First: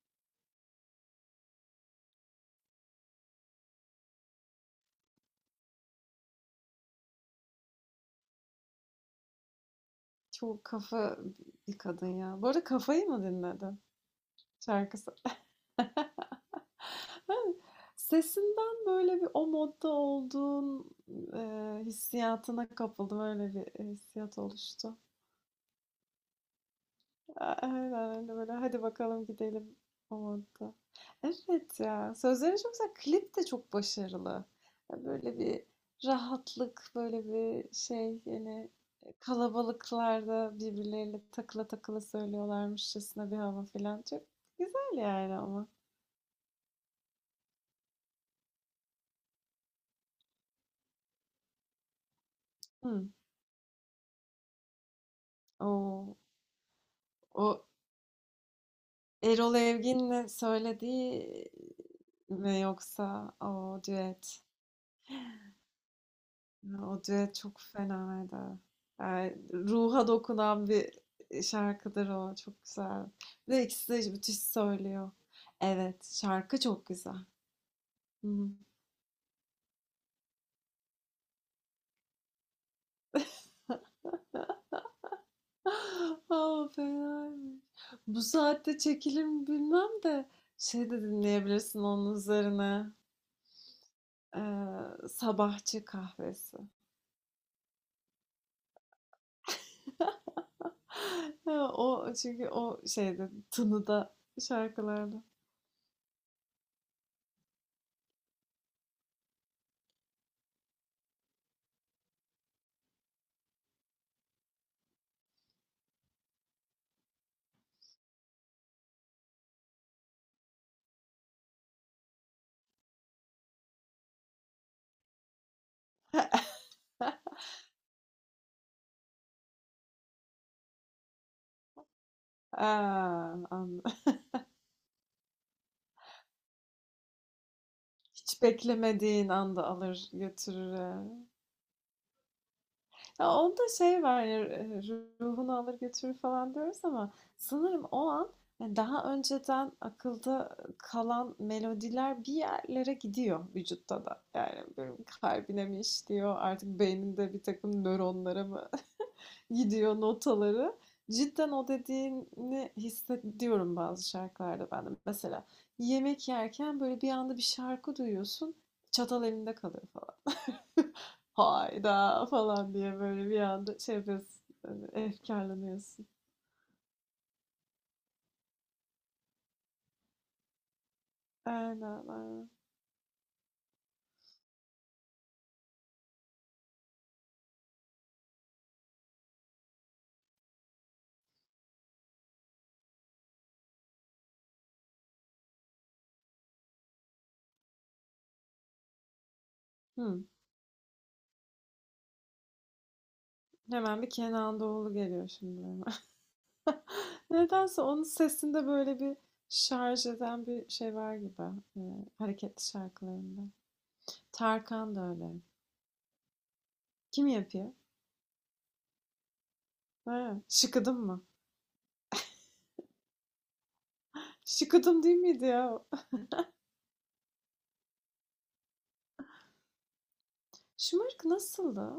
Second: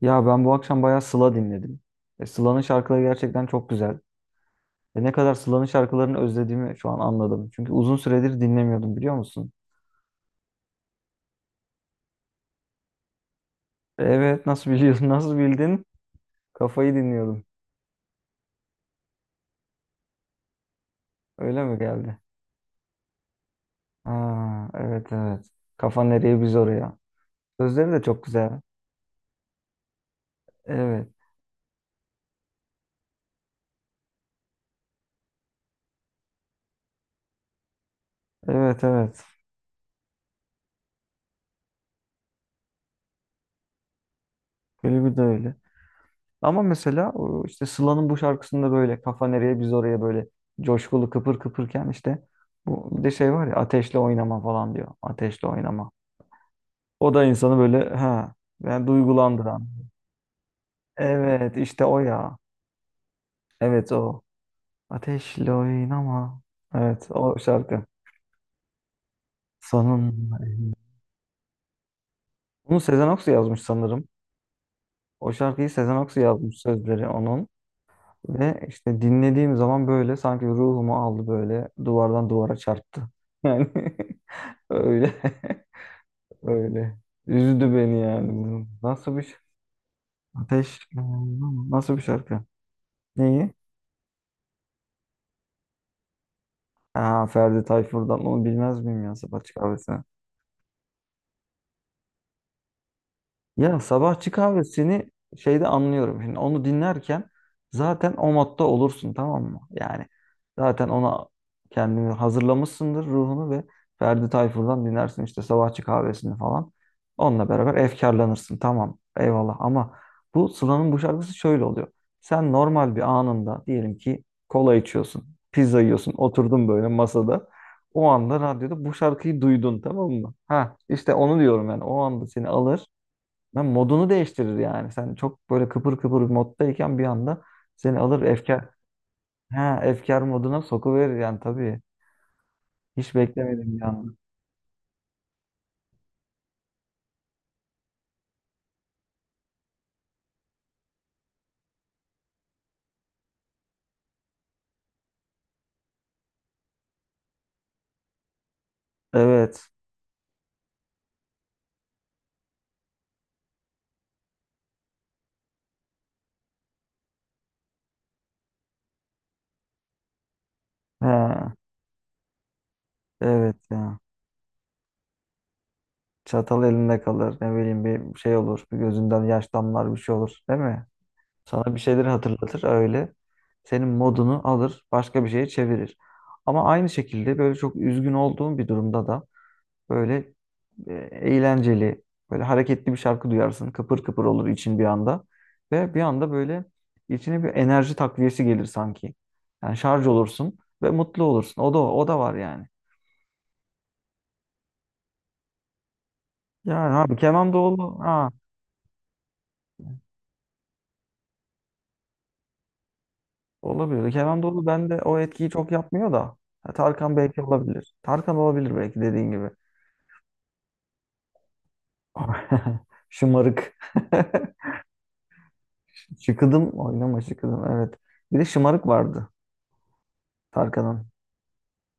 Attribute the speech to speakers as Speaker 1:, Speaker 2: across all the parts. Speaker 1: Ya ben bu akşam bayağı Sıla dinledim. Sıla'nın şarkıları gerçekten çok güzel. Ve ne kadar Sıla'nın şarkılarını özlediğimi şu an anladım. Çünkü uzun süredir dinlemiyordum, biliyor musun?
Speaker 2: Çok kafa bir kadın ya. Bu arada Kafa'yı mı dinledin
Speaker 1: Evet, nasıl biliyorsun
Speaker 2: şarkısı?
Speaker 1: nasıl bildin? Kafayı
Speaker 2: Ha,
Speaker 1: dinliyordum.
Speaker 2: Sesinden böyle bir o modda olduğun e,
Speaker 1: Öyle mi geldi?
Speaker 2: hissiyatına kapıldım. Öyle bir hissiyat
Speaker 1: Ha,
Speaker 2: oluştu.
Speaker 1: evet, evet. Kafa nereye biz oraya. Sözleri
Speaker 2: Aynen
Speaker 1: de çok
Speaker 2: öyle, böyle
Speaker 1: güzel.
Speaker 2: hadi bakalım gidelim o modda.
Speaker 1: Evet,
Speaker 2: Evet ya, sözleri çok güzel. Klip de çok başarılı. Ya, böyle bir rahatlık, böyle bir şey yani,
Speaker 1: evet, evet.
Speaker 2: kalabalıklarda birbirleriyle takıla takıla söylüyorlarmışçasına bir hava falan. Çok güzel
Speaker 1: Klibi de
Speaker 2: yani
Speaker 1: öyle.
Speaker 2: ama.
Speaker 1: Ama mesela o işte Sıla'nın bu şarkısında böyle kafa nereye biz oraya, böyle coşkulu kıpır kıpırken işte bu, bir
Speaker 2: Hı.
Speaker 1: de şey var ya, ateşle oynama falan diyor. Ateşle oynama.
Speaker 2: O,
Speaker 1: O da
Speaker 2: o
Speaker 1: insanı böyle, ha, ben
Speaker 2: Erol
Speaker 1: duygulandıran.
Speaker 2: Evgin'le söylediği
Speaker 1: Evet, işte o ya.
Speaker 2: mi yoksa o
Speaker 1: Evet, o.
Speaker 2: düet?
Speaker 1: Ateşle oynama.
Speaker 2: Ya, o
Speaker 1: Evet,
Speaker 2: düet
Speaker 1: o
Speaker 2: çok
Speaker 1: şarkı.
Speaker 2: fenaydı. Yani ruha
Speaker 1: Sanın.
Speaker 2: dokunan bir şarkıdır o. Çok
Speaker 1: Bunu
Speaker 2: güzel.
Speaker 1: Sezen Aksu
Speaker 2: Bir
Speaker 1: yazmış
Speaker 2: de ikisi
Speaker 1: sanırım.
Speaker 2: de müthiş söylüyor.
Speaker 1: O şarkıyı Sezen
Speaker 2: Evet,
Speaker 1: Aksu yazmış,
Speaker 2: şarkı çok
Speaker 1: sözleri
Speaker 2: güzel.
Speaker 1: onun.
Speaker 2: Hı hı.
Speaker 1: Ve işte dinlediğim zaman böyle sanki ruhumu aldı, böyle duvardan duvara çarptı. Yani Öyle.
Speaker 2: Aa,
Speaker 1: Öyle.
Speaker 2: fenaymış.
Speaker 1: Üzdü beni
Speaker 2: Bu
Speaker 1: yani. Bu.
Speaker 2: saatte çekilir mi bilmem de,
Speaker 1: Ateş.
Speaker 2: şey de dinleyebilirsin
Speaker 1: Nasıl bir
Speaker 2: onun
Speaker 1: şarkı?
Speaker 2: üzerine.
Speaker 1: Neyi?
Speaker 2: Sabahçı kahvesi.
Speaker 1: Ha, Ferdi Tayfur'dan onu bilmez miyim ya? Sabah kahvesi.
Speaker 2: Ha, o çünkü o şeyde,
Speaker 1: Ya
Speaker 2: tınıda
Speaker 1: sabahçı kahvesini
Speaker 2: şarkılarda.
Speaker 1: şeyde anlıyorum. Şimdi onu dinlerken zaten o modda olursun, tamam mı? Yani zaten ona kendini hazırlamışsındır, ruhunu, ve Ferdi Tayfur'dan dinlersin işte sabahçı kahvesini falan. Onunla beraber efkarlanırsın, tamam, eyvallah, ama bu Sıla'nın bu şarkısı şöyle oluyor. Sen normal bir anında, diyelim ki kola içiyorsun, pizza yiyorsun, oturdun böyle masada. O anda radyoda bu şarkıyı duydun, tamam mı? Ha, işte onu diyorum, yani o anda seni alır.
Speaker 2: Aa,
Speaker 1: Ben
Speaker 2: anladım.
Speaker 1: modunu değiştirir yani. Sen çok böyle kıpır kıpır bir moddayken bir anda seni alır
Speaker 2: Hiç
Speaker 1: efkar,
Speaker 2: beklemediğin anda
Speaker 1: ha,
Speaker 2: alır
Speaker 1: efkar moduna
Speaker 2: götürür, e.
Speaker 1: sokuverir yani tabii. Hiç
Speaker 2: Ya, onda
Speaker 1: beklemedim bir
Speaker 2: şey
Speaker 1: anda.
Speaker 2: var, ruhunu alır götürür falan diyoruz ama sanırım o an, hani, daha önceden akılda kalan melodiler bir yerlere gidiyor vücutta da. Yani, benim kalbine mi işliyor, artık beyninde bir takım nöronlara mı
Speaker 1: Evet.
Speaker 2: gidiyor notaları. Cidden o dediğini hissediyorum bazı şarkılarda ben de. Mesela yemek yerken, böyle, bir anda bir şarkı duyuyorsun, çatal elinde kalıyor falan.
Speaker 1: Ha,
Speaker 2: Hayda falan diye böyle bir
Speaker 1: evet
Speaker 2: anda şey
Speaker 1: ya.
Speaker 2: yapıyorsun. Hani efkarlanıyorsun.
Speaker 1: Çatal elinde kalır. Ne bileyim, bir şey olur. Bir gözünden yaş damlar, bir şey olur. Değil mi? Sana bir
Speaker 2: Aynen
Speaker 1: şeyleri
Speaker 2: aynen.
Speaker 1: hatırlatır öyle. Senin modunu alır. Başka bir şeye çevirir. Ama aynı şekilde böyle çok üzgün olduğun bir durumda da böyle eğlenceli, böyle hareketli bir şarkı duyarsın. Kıpır kıpır olur için bir anda. Ve bir anda böyle içine bir enerji takviyesi gelir sanki. Yani şarj
Speaker 2: Hı.
Speaker 1: olursun ve mutlu olursun. O da, o da var yani.
Speaker 2: Hemen bir Kenan Doğulu geliyor şimdi benim.
Speaker 1: Yani abi Kenan
Speaker 2: Nedense
Speaker 1: Doğulu,
Speaker 2: onun
Speaker 1: ha,
Speaker 2: sesinde böyle bir şarj eden bir şey var gibi, e, hareketli şarkılarında.
Speaker 1: olabilir. Kenan Doğulu
Speaker 2: Tarkan da
Speaker 1: bende o
Speaker 2: öyle.
Speaker 1: etkiyi çok yapmıyor da. Ha, Tarkan
Speaker 2: Kim
Speaker 1: belki
Speaker 2: yapıyor?
Speaker 1: olabilir. Tarkan olabilir belki, dediğin gibi.
Speaker 2: Ha, şıkıdım mı?
Speaker 1: Şımarık.
Speaker 2: Şıkıdım değil miydi ya?
Speaker 1: Şıkıdım oynama şıkıdım, evet. Bir de şımarık vardı Tarkan'ın.
Speaker 2: Şımarık nasıldı?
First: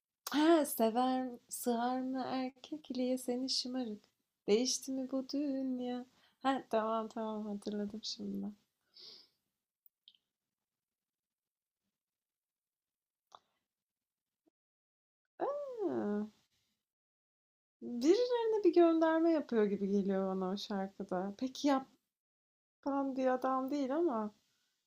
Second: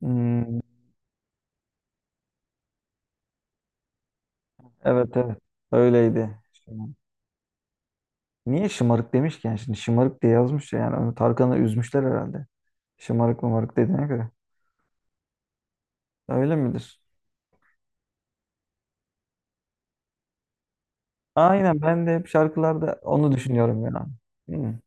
Speaker 1: Hmm,
Speaker 2: Ha, sever, sığar mı erkek iliğe seni şımarık? Değişti mi
Speaker 1: evet,
Speaker 2: bu
Speaker 1: evet,
Speaker 2: dünya?
Speaker 1: öyleydi.
Speaker 2: Ha, tamam tamam, hatırladım şimdi.
Speaker 1: Niye şımarık demişken şimdi şımarık diye yazmış ya, yani onu, Tarkan'ı üzmüşler herhalde. Şımarık mımarık dediğine göre.
Speaker 2: Ha,
Speaker 1: Öyle midir?
Speaker 2: birilerine bir gönderme yapıyor gibi geliyor bana o şarkıda. Peki,
Speaker 1: Aynen, ben de hep şarkılarda
Speaker 2: yapan bir
Speaker 1: onu
Speaker 2: adam
Speaker 1: düşünüyorum
Speaker 2: değil
Speaker 1: yani.
Speaker 2: ama.
Speaker 1: Hmm.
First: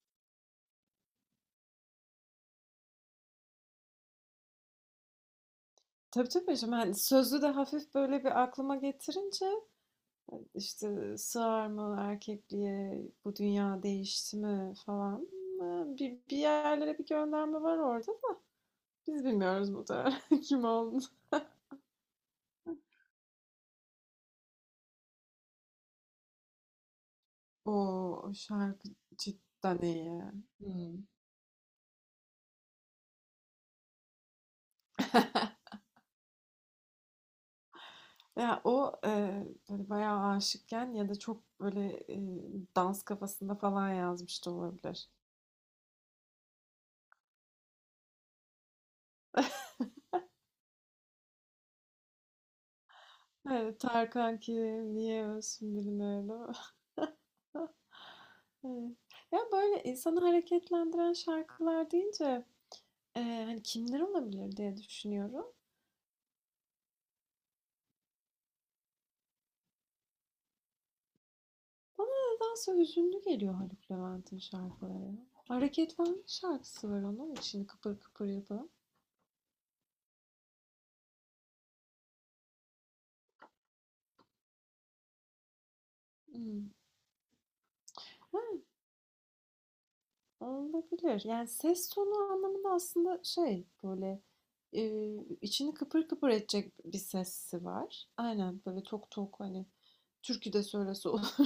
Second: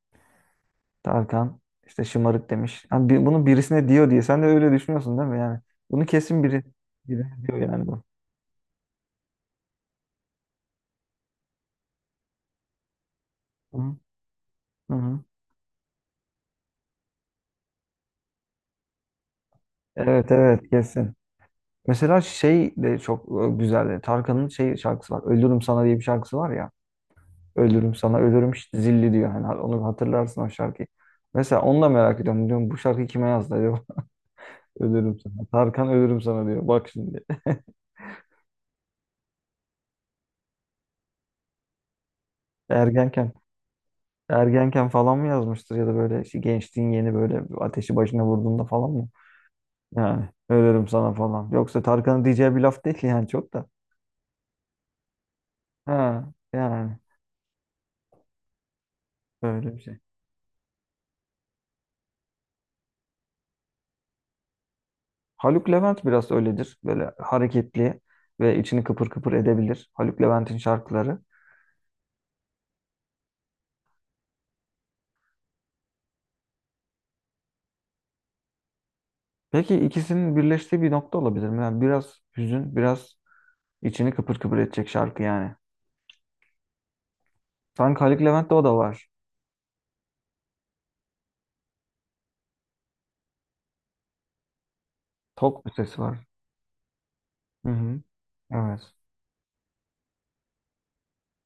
Speaker 1: Tarkan işte şımarık demiş. Yani bunu birisine diyor diye. Sen de öyle düşünüyorsun değil mi yani? Bunu
Speaker 2: Tabii
Speaker 1: kesin
Speaker 2: tabii,
Speaker 1: biri,
Speaker 2: şimdi hani
Speaker 1: biri
Speaker 2: sözü de
Speaker 1: diyor yani
Speaker 2: hafif
Speaker 1: bu.
Speaker 2: böyle bir aklıma getirince, işte sığar mı erkekliğe, bu
Speaker 1: Hı
Speaker 2: dünya değişti mi
Speaker 1: hı. Hı.
Speaker 2: falan. Ha, Bir yerlere bir gönderme var orada. Biz bilmiyoruz bu da
Speaker 1: Evet,
Speaker 2: kim
Speaker 1: evet,
Speaker 2: olduğunu.
Speaker 1: kesin. Mesela şey de çok güzeldi. Tarkan'ın şey şarkısı var. Ölürüm sana diye bir şarkısı var ya.
Speaker 2: O,
Speaker 1: Ölürüm sana,
Speaker 2: o
Speaker 1: ölürüm işte
Speaker 2: şarkı
Speaker 1: zilli diyor. Hani
Speaker 2: cidden
Speaker 1: onu
Speaker 2: iyi.
Speaker 1: hatırlarsın, o şarkıyı.
Speaker 2: Hımm.
Speaker 1: Mesela onu da merak ediyorum. Diyorum bu şarkıyı kime yazdı acaba? Ölürüm sana. Tarkan ölürüm sana diyor. Bak şimdi.
Speaker 2: Ya, o, böyle bayağı aşıkken ya da çok böyle, dans
Speaker 1: Ergenken.
Speaker 2: kafasında falan yazmış da
Speaker 1: Ergenken
Speaker 2: olabilir.
Speaker 1: falan mı yazmıştır, ya da böyle işte gençliğin yeni böyle ateşi başına vurduğunda falan mı? Yani ölürüm sana falan. Yoksa Tarkan'ın diyeceği bir laf değil yani, çok da.
Speaker 2: Evet, Tarkan kim, niye ölsün birini
Speaker 1: Ha,
Speaker 2: değil.
Speaker 1: yani
Speaker 2: Evet. Ya,
Speaker 1: böyle bir
Speaker 2: böyle
Speaker 1: şey.
Speaker 2: insanı hareketlendiren şarkılar deyince, hani, kimler olabilir diye düşünüyorum.
Speaker 1: Haluk Levent biraz öyledir. Böyle hareketli ve içini kıpır kıpır edebilir. Haluk Levent'in şarkıları.
Speaker 2: Bana nedense hüzünlü geliyor Haluk Levent'in şarkıları. Hareketlenme şarkısı var onun, için kıpır kıpır yapan.
Speaker 1: Belki ikisinin birleştiği bir nokta olabilir mi? Yani biraz hüzün, biraz içini kıpır kıpır edecek şarkı yani.
Speaker 2: Imm.
Speaker 1: Sanki Haluk Levent'te o da var.
Speaker 2: Olabilir. Yani ses tonu anlamında aslında şey, böyle,
Speaker 1: Tok bir
Speaker 2: içini
Speaker 1: sesi
Speaker 2: kıpır
Speaker 1: var.
Speaker 2: kıpır edecek bir sesi
Speaker 1: Hı hı.
Speaker 2: var. Aynen,
Speaker 1: Evet.
Speaker 2: böyle tok tok, hani, türkü de söylese olur.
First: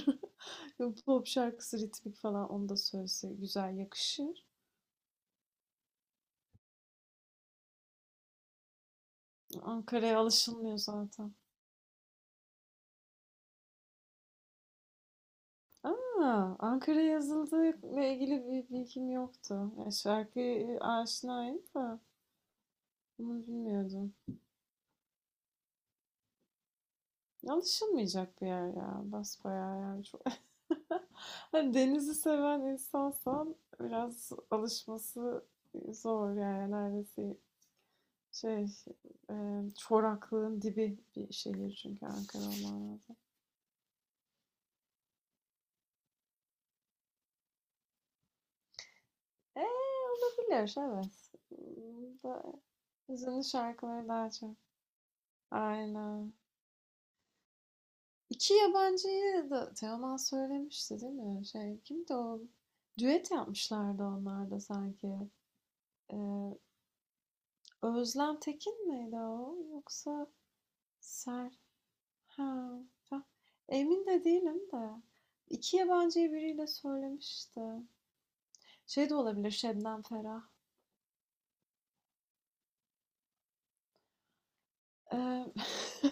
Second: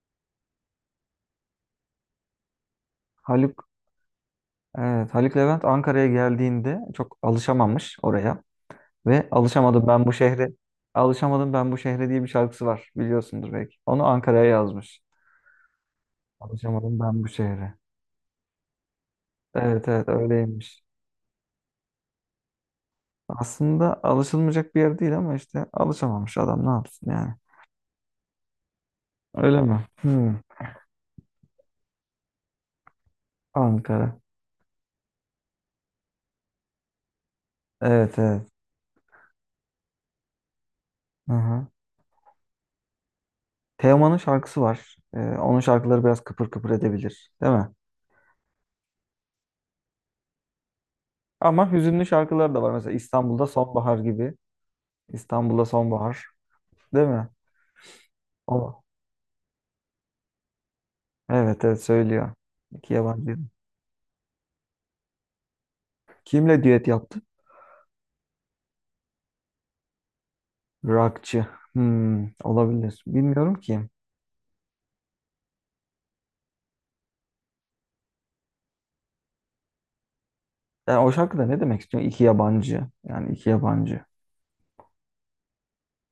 Speaker 2: Pop şarkısı ritmik falan, onu da söylese
Speaker 1: Haluk,
Speaker 2: güzel yakışır.
Speaker 1: evet. Haluk Levent Ankara'ya geldiğinde çok alışamamış oraya. Ve alışamadım ben bu
Speaker 2: Ankara'ya
Speaker 1: şehre.
Speaker 2: alışılmıyor zaten.
Speaker 1: Alışamadım ben bu şehre diye bir şarkısı var. Biliyorsundur belki. Onu Ankara'ya yazmış.
Speaker 2: Ha,
Speaker 1: Alışamadım
Speaker 2: Ankara'ya
Speaker 1: ben bu şehre.
Speaker 2: yazıldığıyla ilgili bir bilgim yoktu.
Speaker 1: Evet,
Speaker 2: Ya
Speaker 1: evet,
Speaker 2: şarkıya
Speaker 1: öyleymiş.
Speaker 2: aşinayım da bunu
Speaker 1: Aslında
Speaker 2: bilmiyordum.
Speaker 1: alışılmayacak bir yer değil ama işte alışamamış adam ne yapsın yani.
Speaker 2: Alışılmayacak bir yer ya,
Speaker 1: Öyle mi?
Speaker 2: basbayağı yani çok.
Speaker 1: Hmm.
Speaker 2: Hani denizi seven insansan
Speaker 1: Ankara.
Speaker 2: biraz alışması zor yani, neredeyse
Speaker 1: Evet, evet.
Speaker 2: şey, e, çoraklığın dibi bir
Speaker 1: Aha.
Speaker 2: şehir çünkü Ankara, olman lazım.
Speaker 1: Teoman'ın şarkısı var. Onun şarkıları biraz kıpır kıpır edebilir, değil mi?
Speaker 2: Eee, olabilir evet.
Speaker 1: Ama hüzünlü
Speaker 2: Hmm, da,
Speaker 1: şarkıları da var. Mesela
Speaker 2: hüzünlü
Speaker 1: İstanbul'da Sonbahar
Speaker 2: şarkıları daha
Speaker 1: gibi.
Speaker 2: çok.
Speaker 1: İstanbul'da Sonbahar,
Speaker 2: Aynen.
Speaker 1: değil mi?
Speaker 2: İki
Speaker 1: O.
Speaker 2: yabancıyı da Teoman söylemişti değil mi?
Speaker 1: Evet,
Speaker 2: Şey
Speaker 1: evet,
Speaker 2: kimdi
Speaker 1: söylüyor.
Speaker 2: o?
Speaker 1: İki
Speaker 2: Düet
Speaker 1: yabancı.
Speaker 2: yapmışlardı onlar da sanki. Ee,
Speaker 1: Kimle düet yaptı?
Speaker 2: Özlem Tekin miydi o? Yoksa
Speaker 1: Rockçı.
Speaker 2: Ser-
Speaker 1: Hmm,
Speaker 2: ha,
Speaker 1: olabilir.
Speaker 2: ta
Speaker 1: Bilmiyorum ki.
Speaker 2: emin de değilim de, 2 yabancıyı biriyle söylemişti. Şey de olabilir, Şebnem Ferah.
Speaker 1: Yani o şarkıda ne demek istiyor? İki yabancı. Yani iki yabancı.
Speaker 2: Eee,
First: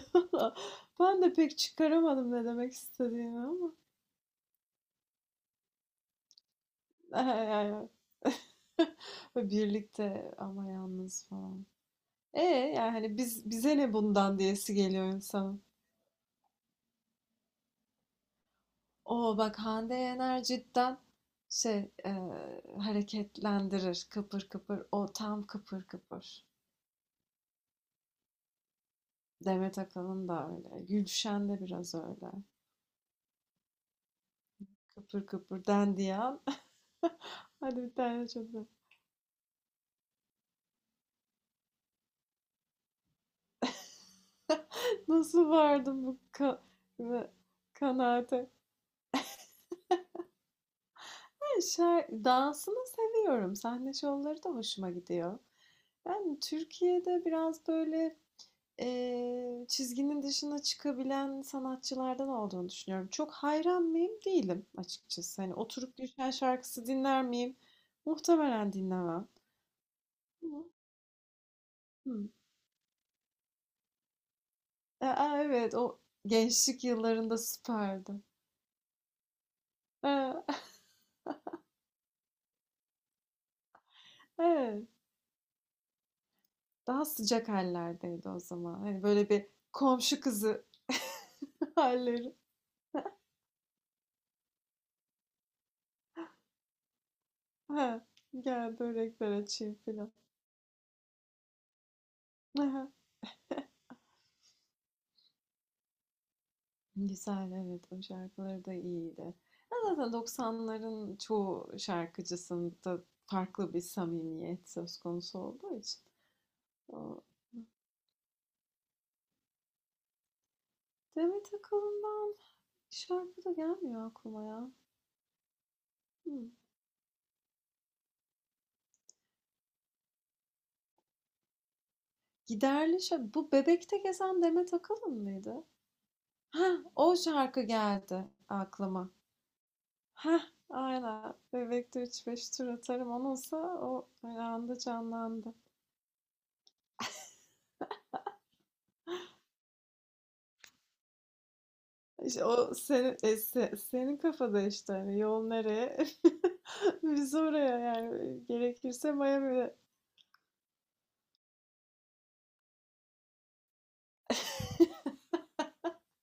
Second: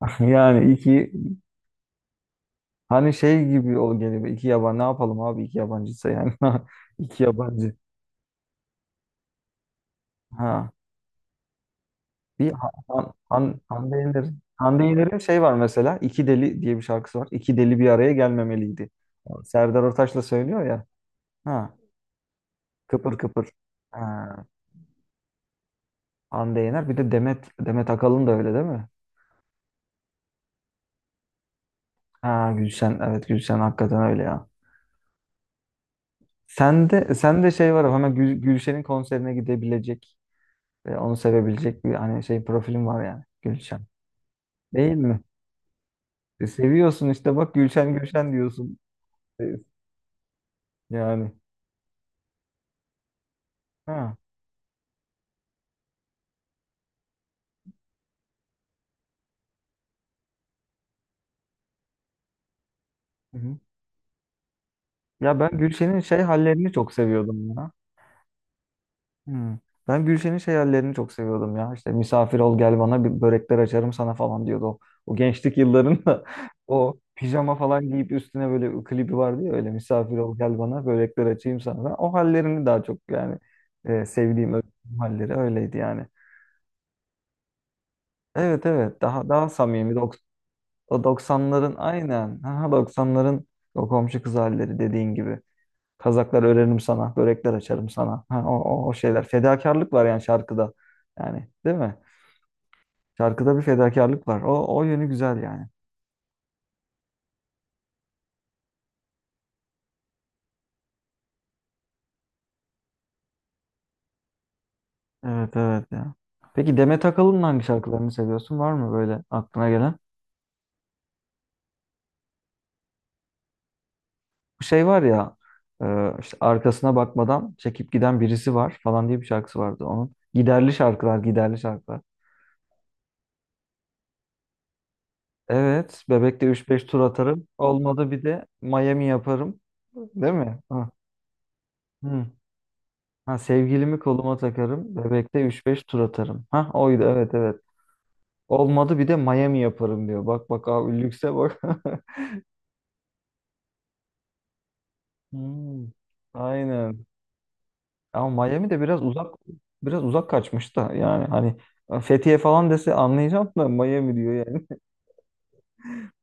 Speaker 1: Yani iki,
Speaker 2: ben de pek çıkaramadım ne demek
Speaker 1: hani
Speaker 2: istediğini
Speaker 1: şey
Speaker 2: ama.
Speaker 1: gibi ol geliyor. İki yabancı ne yapalım abi, iki yabancıysa yani. İki yabancı.
Speaker 2: Yani birlikte ama
Speaker 1: Ha.
Speaker 2: yalnız falan. E,
Speaker 1: Bir
Speaker 2: yani hani biz bize ne
Speaker 1: Hande Yener'in,
Speaker 2: bundan diyesi
Speaker 1: Hande
Speaker 2: geliyor
Speaker 1: Yener'in şey var
Speaker 2: insanın.
Speaker 1: mesela. İki Deli diye bir şarkısı var. İki deli bir araya gelmemeliydi.
Speaker 2: O bak,
Speaker 1: Serdar
Speaker 2: Hande
Speaker 1: Ortaç'la
Speaker 2: Yener
Speaker 1: söylüyor ya.
Speaker 2: cidden
Speaker 1: Ha,
Speaker 2: şey,
Speaker 1: kıpır kıpır.
Speaker 2: hareketlendirir
Speaker 1: Ha,
Speaker 2: kıpır kıpır, o tam kıpır kıpır.
Speaker 1: Hande Yener. Bir de Demet Akalın da öyle değil mi?
Speaker 2: Demet Akalın da öyle. Gülşen de biraz öyle.
Speaker 1: Ha, Gülşen. Evet, Gülşen hakikaten öyle ya.
Speaker 2: Kıpır kıpır dendiyan.
Speaker 1: Sen de şey
Speaker 2: Hadi
Speaker 1: var,
Speaker 2: bir
Speaker 1: hemen
Speaker 2: tane çözüm.
Speaker 1: Gülşen'in konserine gidebilecek ve onu sevebilecek bir, hani, şey profilin var yani, Gülşen. Değil mi?
Speaker 2: Nasıl vardım bu
Speaker 1: Seviyorsun işte, bak, Gülşen Gülşen
Speaker 2: kanaate?
Speaker 1: diyorsun. E, yani.
Speaker 2: Ben şarkı dansını seviyorum. Sahne
Speaker 1: Ha.
Speaker 2: şovları da hoşuma gidiyor. Ben Türkiye'de biraz böyle, çizginin dışına çıkabilen sanatçılardan olduğunu düşünüyorum. Çok
Speaker 1: Hı hı.
Speaker 2: hayran mıyım? Değilim
Speaker 1: Ya
Speaker 2: açıkçası.
Speaker 1: ben
Speaker 2: Hani oturup
Speaker 1: Gülşen'in şey
Speaker 2: Gülşen
Speaker 1: hallerini
Speaker 2: şarkısı
Speaker 1: çok
Speaker 2: dinler
Speaker 1: seviyordum
Speaker 2: miyim?
Speaker 1: ya.
Speaker 2: Muhtemelen dinlemem.
Speaker 1: Hmm. Ben Gülşen'in şey hallerini çok seviyordum ya. İşte
Speaker 2: Hı.
Speaker 1: misafir ol gel bana, bir börekler açarım sana falan diyordu.
Speaker 2: E,
Speaker 1: O gençlik
Speaker 2: evet, o
Speaker 1: yıllarında
Speaker 2: gençlik
Speaker 1: o
Speaker 2: yıllarında
Speaker 1: pijama falan giyip
Speaker 2: süperdi.
Speaker 1: üstüne böyle klibi vardı ya, öyle misafir ol gel
Speaker 2: Eee,
Speaker 1: bana, börekler açayım sana. Ben o hallerini daha çok yani, sevdiğim
Speaker 2: evet.
Speaker 1: özlediğim halleri öyleydi yani.
Speaker 2: Daha sıcak hallerdeydi o
Speaker 1: Evet,
Speaker 2: zaman.
Speaker 1: evet,
Speaker 2: Hani,
Speaker 1: daha,
Speaker 2: böyle, bir
Speaker 1: daha samimi
Speaker 2: komşu kızı
Speaker 1: o 90'ların,
Speaker 2: halleri.
Speaker 1: aynen, ha, doksanların o komşu kız halleri, dediğin gibi. Kazaklar örerim sana, börekler açarım
Speaker 2: He,
Speaker 1: sana. Ha,
Speaker 2: gel
Speaker 1: o şeyler.
Speaker 2: börekler açayım
Speaker 1: Fedakarlık var
Speaker 2: filan.
Speaker 1: yani şarkıda. Yani değil mi?
Speaker 2: Hı.
Speaker 1: Şarkıda bir fedakarlık var. O yönü güzel yani.
Speaker 2: Güzel, evet, o şarkıları da iyiydi. Ya, zaten 90'ların çoğu şarkıcısında farklı bir samimiyet söz konusu
Speaker 1: Evet,
Speaker 2: olduğu
Speaker 1: evet
Speaker 2: için.
Speaker 1: ya. Peki Demet
Speaker 2: O,
Speaker 1: Akalın'ın hangi şarkılarını seviyorsun? Var mı böyle aklına gelen?
Speaker 2: Demet Akalın'dan şarkı da gelmiyor aklıma
Speaker 1: Bu
Speaker 2: ya.
Speaker 1: şey var ya, işte
Speaker 2: Hıı.
Speaker 1: arkasına bakmadan çekip giden birisi var falan diye bir şarkısı vardı onun. Giderli şarkılar, giderli şarkılar.
Speaker 2: Giderli şa- bu Bebek'te gezen Demet Akalın mıydı?
Speaker 1: Evet, bebekte üç
Speaker 2: Ha,
Speaker 1: beş tur
Speaker 2: o
Speaker 1: atarım.
Speaker 2: şarkı
Speaker 1: Olmadı bir
Speaker 2: geldi
Speaker 1: de Miami
Speaker 2: aklıma.
Speaker 1: yaparım. Değil
Speaker 2: Ha,
Speaker 1: mi? Hı.
Speaker 2: aynen. Bebek'te
Speaker 1: Hı.
Speaker 2: üç beş tur atarım.
Speaker 1: Ha,
Speaker 2: Onunsa
Speaker 1: sevgilimi
Speaker 2: o
Speaker 1: koluma
Speaker 2: öyle anda
Speaker 1: takarım. Bebekte
Speaker 2: canlandı.
Speaker 1: üç beş tur atarım. Ha, oydu, evet, evet. Olmadı bir de Miami yaparım diyor. Bak bak abi, lükse bak.
Speaker 2: İşte o senin, e, senin kafada, işte hani yol
Speaker 1: Hmm,
Speaker 2: nereye?
Speaker 1: aynen.
Speaker 2: Biz oraya, yani e,
Speaker 1: Ama Miami de biraz
Speaker 2: gerekirse
Speaker 1: uzak,
Speaker 2: Miami'de.
Speaker 1: biraz uzak kaçmış da, yani hani Fethiye falan dese anlayacağım da, Miami diyor yani.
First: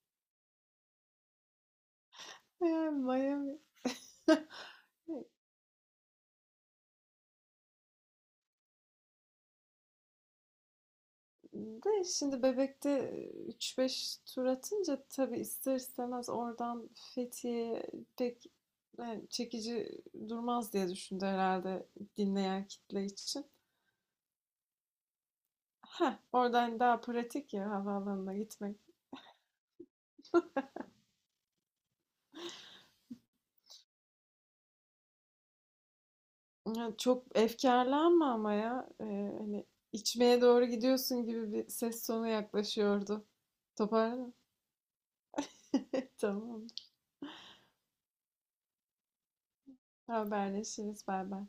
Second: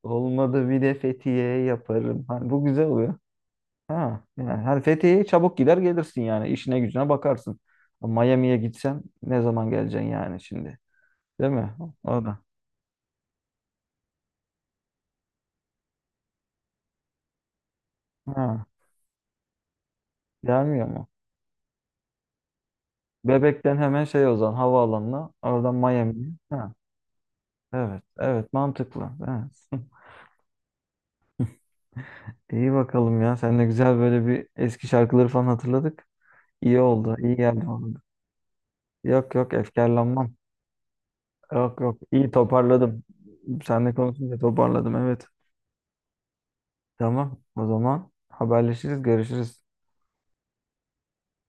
Speaker 1: Olmadı bir de Fethiye yaparım. Hani bu güzel
Speaker 2: Yani
Speaker 1: oluyor.
Speaker 2: Miami.
Speaker 1: Ha, yani hani Fethiye'ye çabuk gider gelirsin yani, işine gücüne bakarsın. Miami'ye gitsen ne zaman geleceksin yani şimdi? Değil mi?
Speaker 2: De
Speaker 1: O da.
Speaker 2: şimdi Bebek'te üç beş tur atınca tabii ister istemez oradan Fethiye'ye pek
Speaker 1: Ha.
Speaker 2: yani çekici durmaz
Speaker 1: Gelmiyor
Speaker 2: diye
Speaker 1: mu?
Speaker 2: düşündü herhalde, dinleyen kitle için.
Speaker 1: Bebek'ten hemen şey, o zaman havaalanına. Oradan
Speaker 2: Heh,
Speaker 1: Miami'ye. Ha,
Speaker 2: oradan daha pratik ya
Speaker 1: evet.
Speaker 2: havaalanına
Speaker 1: Evet,
Speaker 2: gitmek.
Speaker 1: mantıklı. Evet. İyi bakalım ya. Seninle güzel böyle bir eski şarkıları falan hatırladık. İyi
Speaker 2: Ya
Speaker 1: oldu.
Speaker 2: çok
Speaker 1: İyi geldi oldu.
Speaker 2: efkarlanma ama ya.
Speaker 1: Yok yok,
Speaker 2: Hani
Speaker 1: efkarlanmam.
Speaker 2: içmeye doğru gidiyorsun gibi bir
Speaker 1: Yok yok.
Speaker 2: ses tonu
Speaker 1: İyi toparladım.
Speaker 2: yaklaşıyordu.
Speaker 1: Seninle
Speaker 2: Toparladın mı?
Speaker 1: konuşunca toparladım. Evet.
Speaker 2: Tamam.
Speaker 1: Tamam. O zaman haberleşiriz. Görüşürüz.
Speaker 2: Haberleşiriz. Bay bay.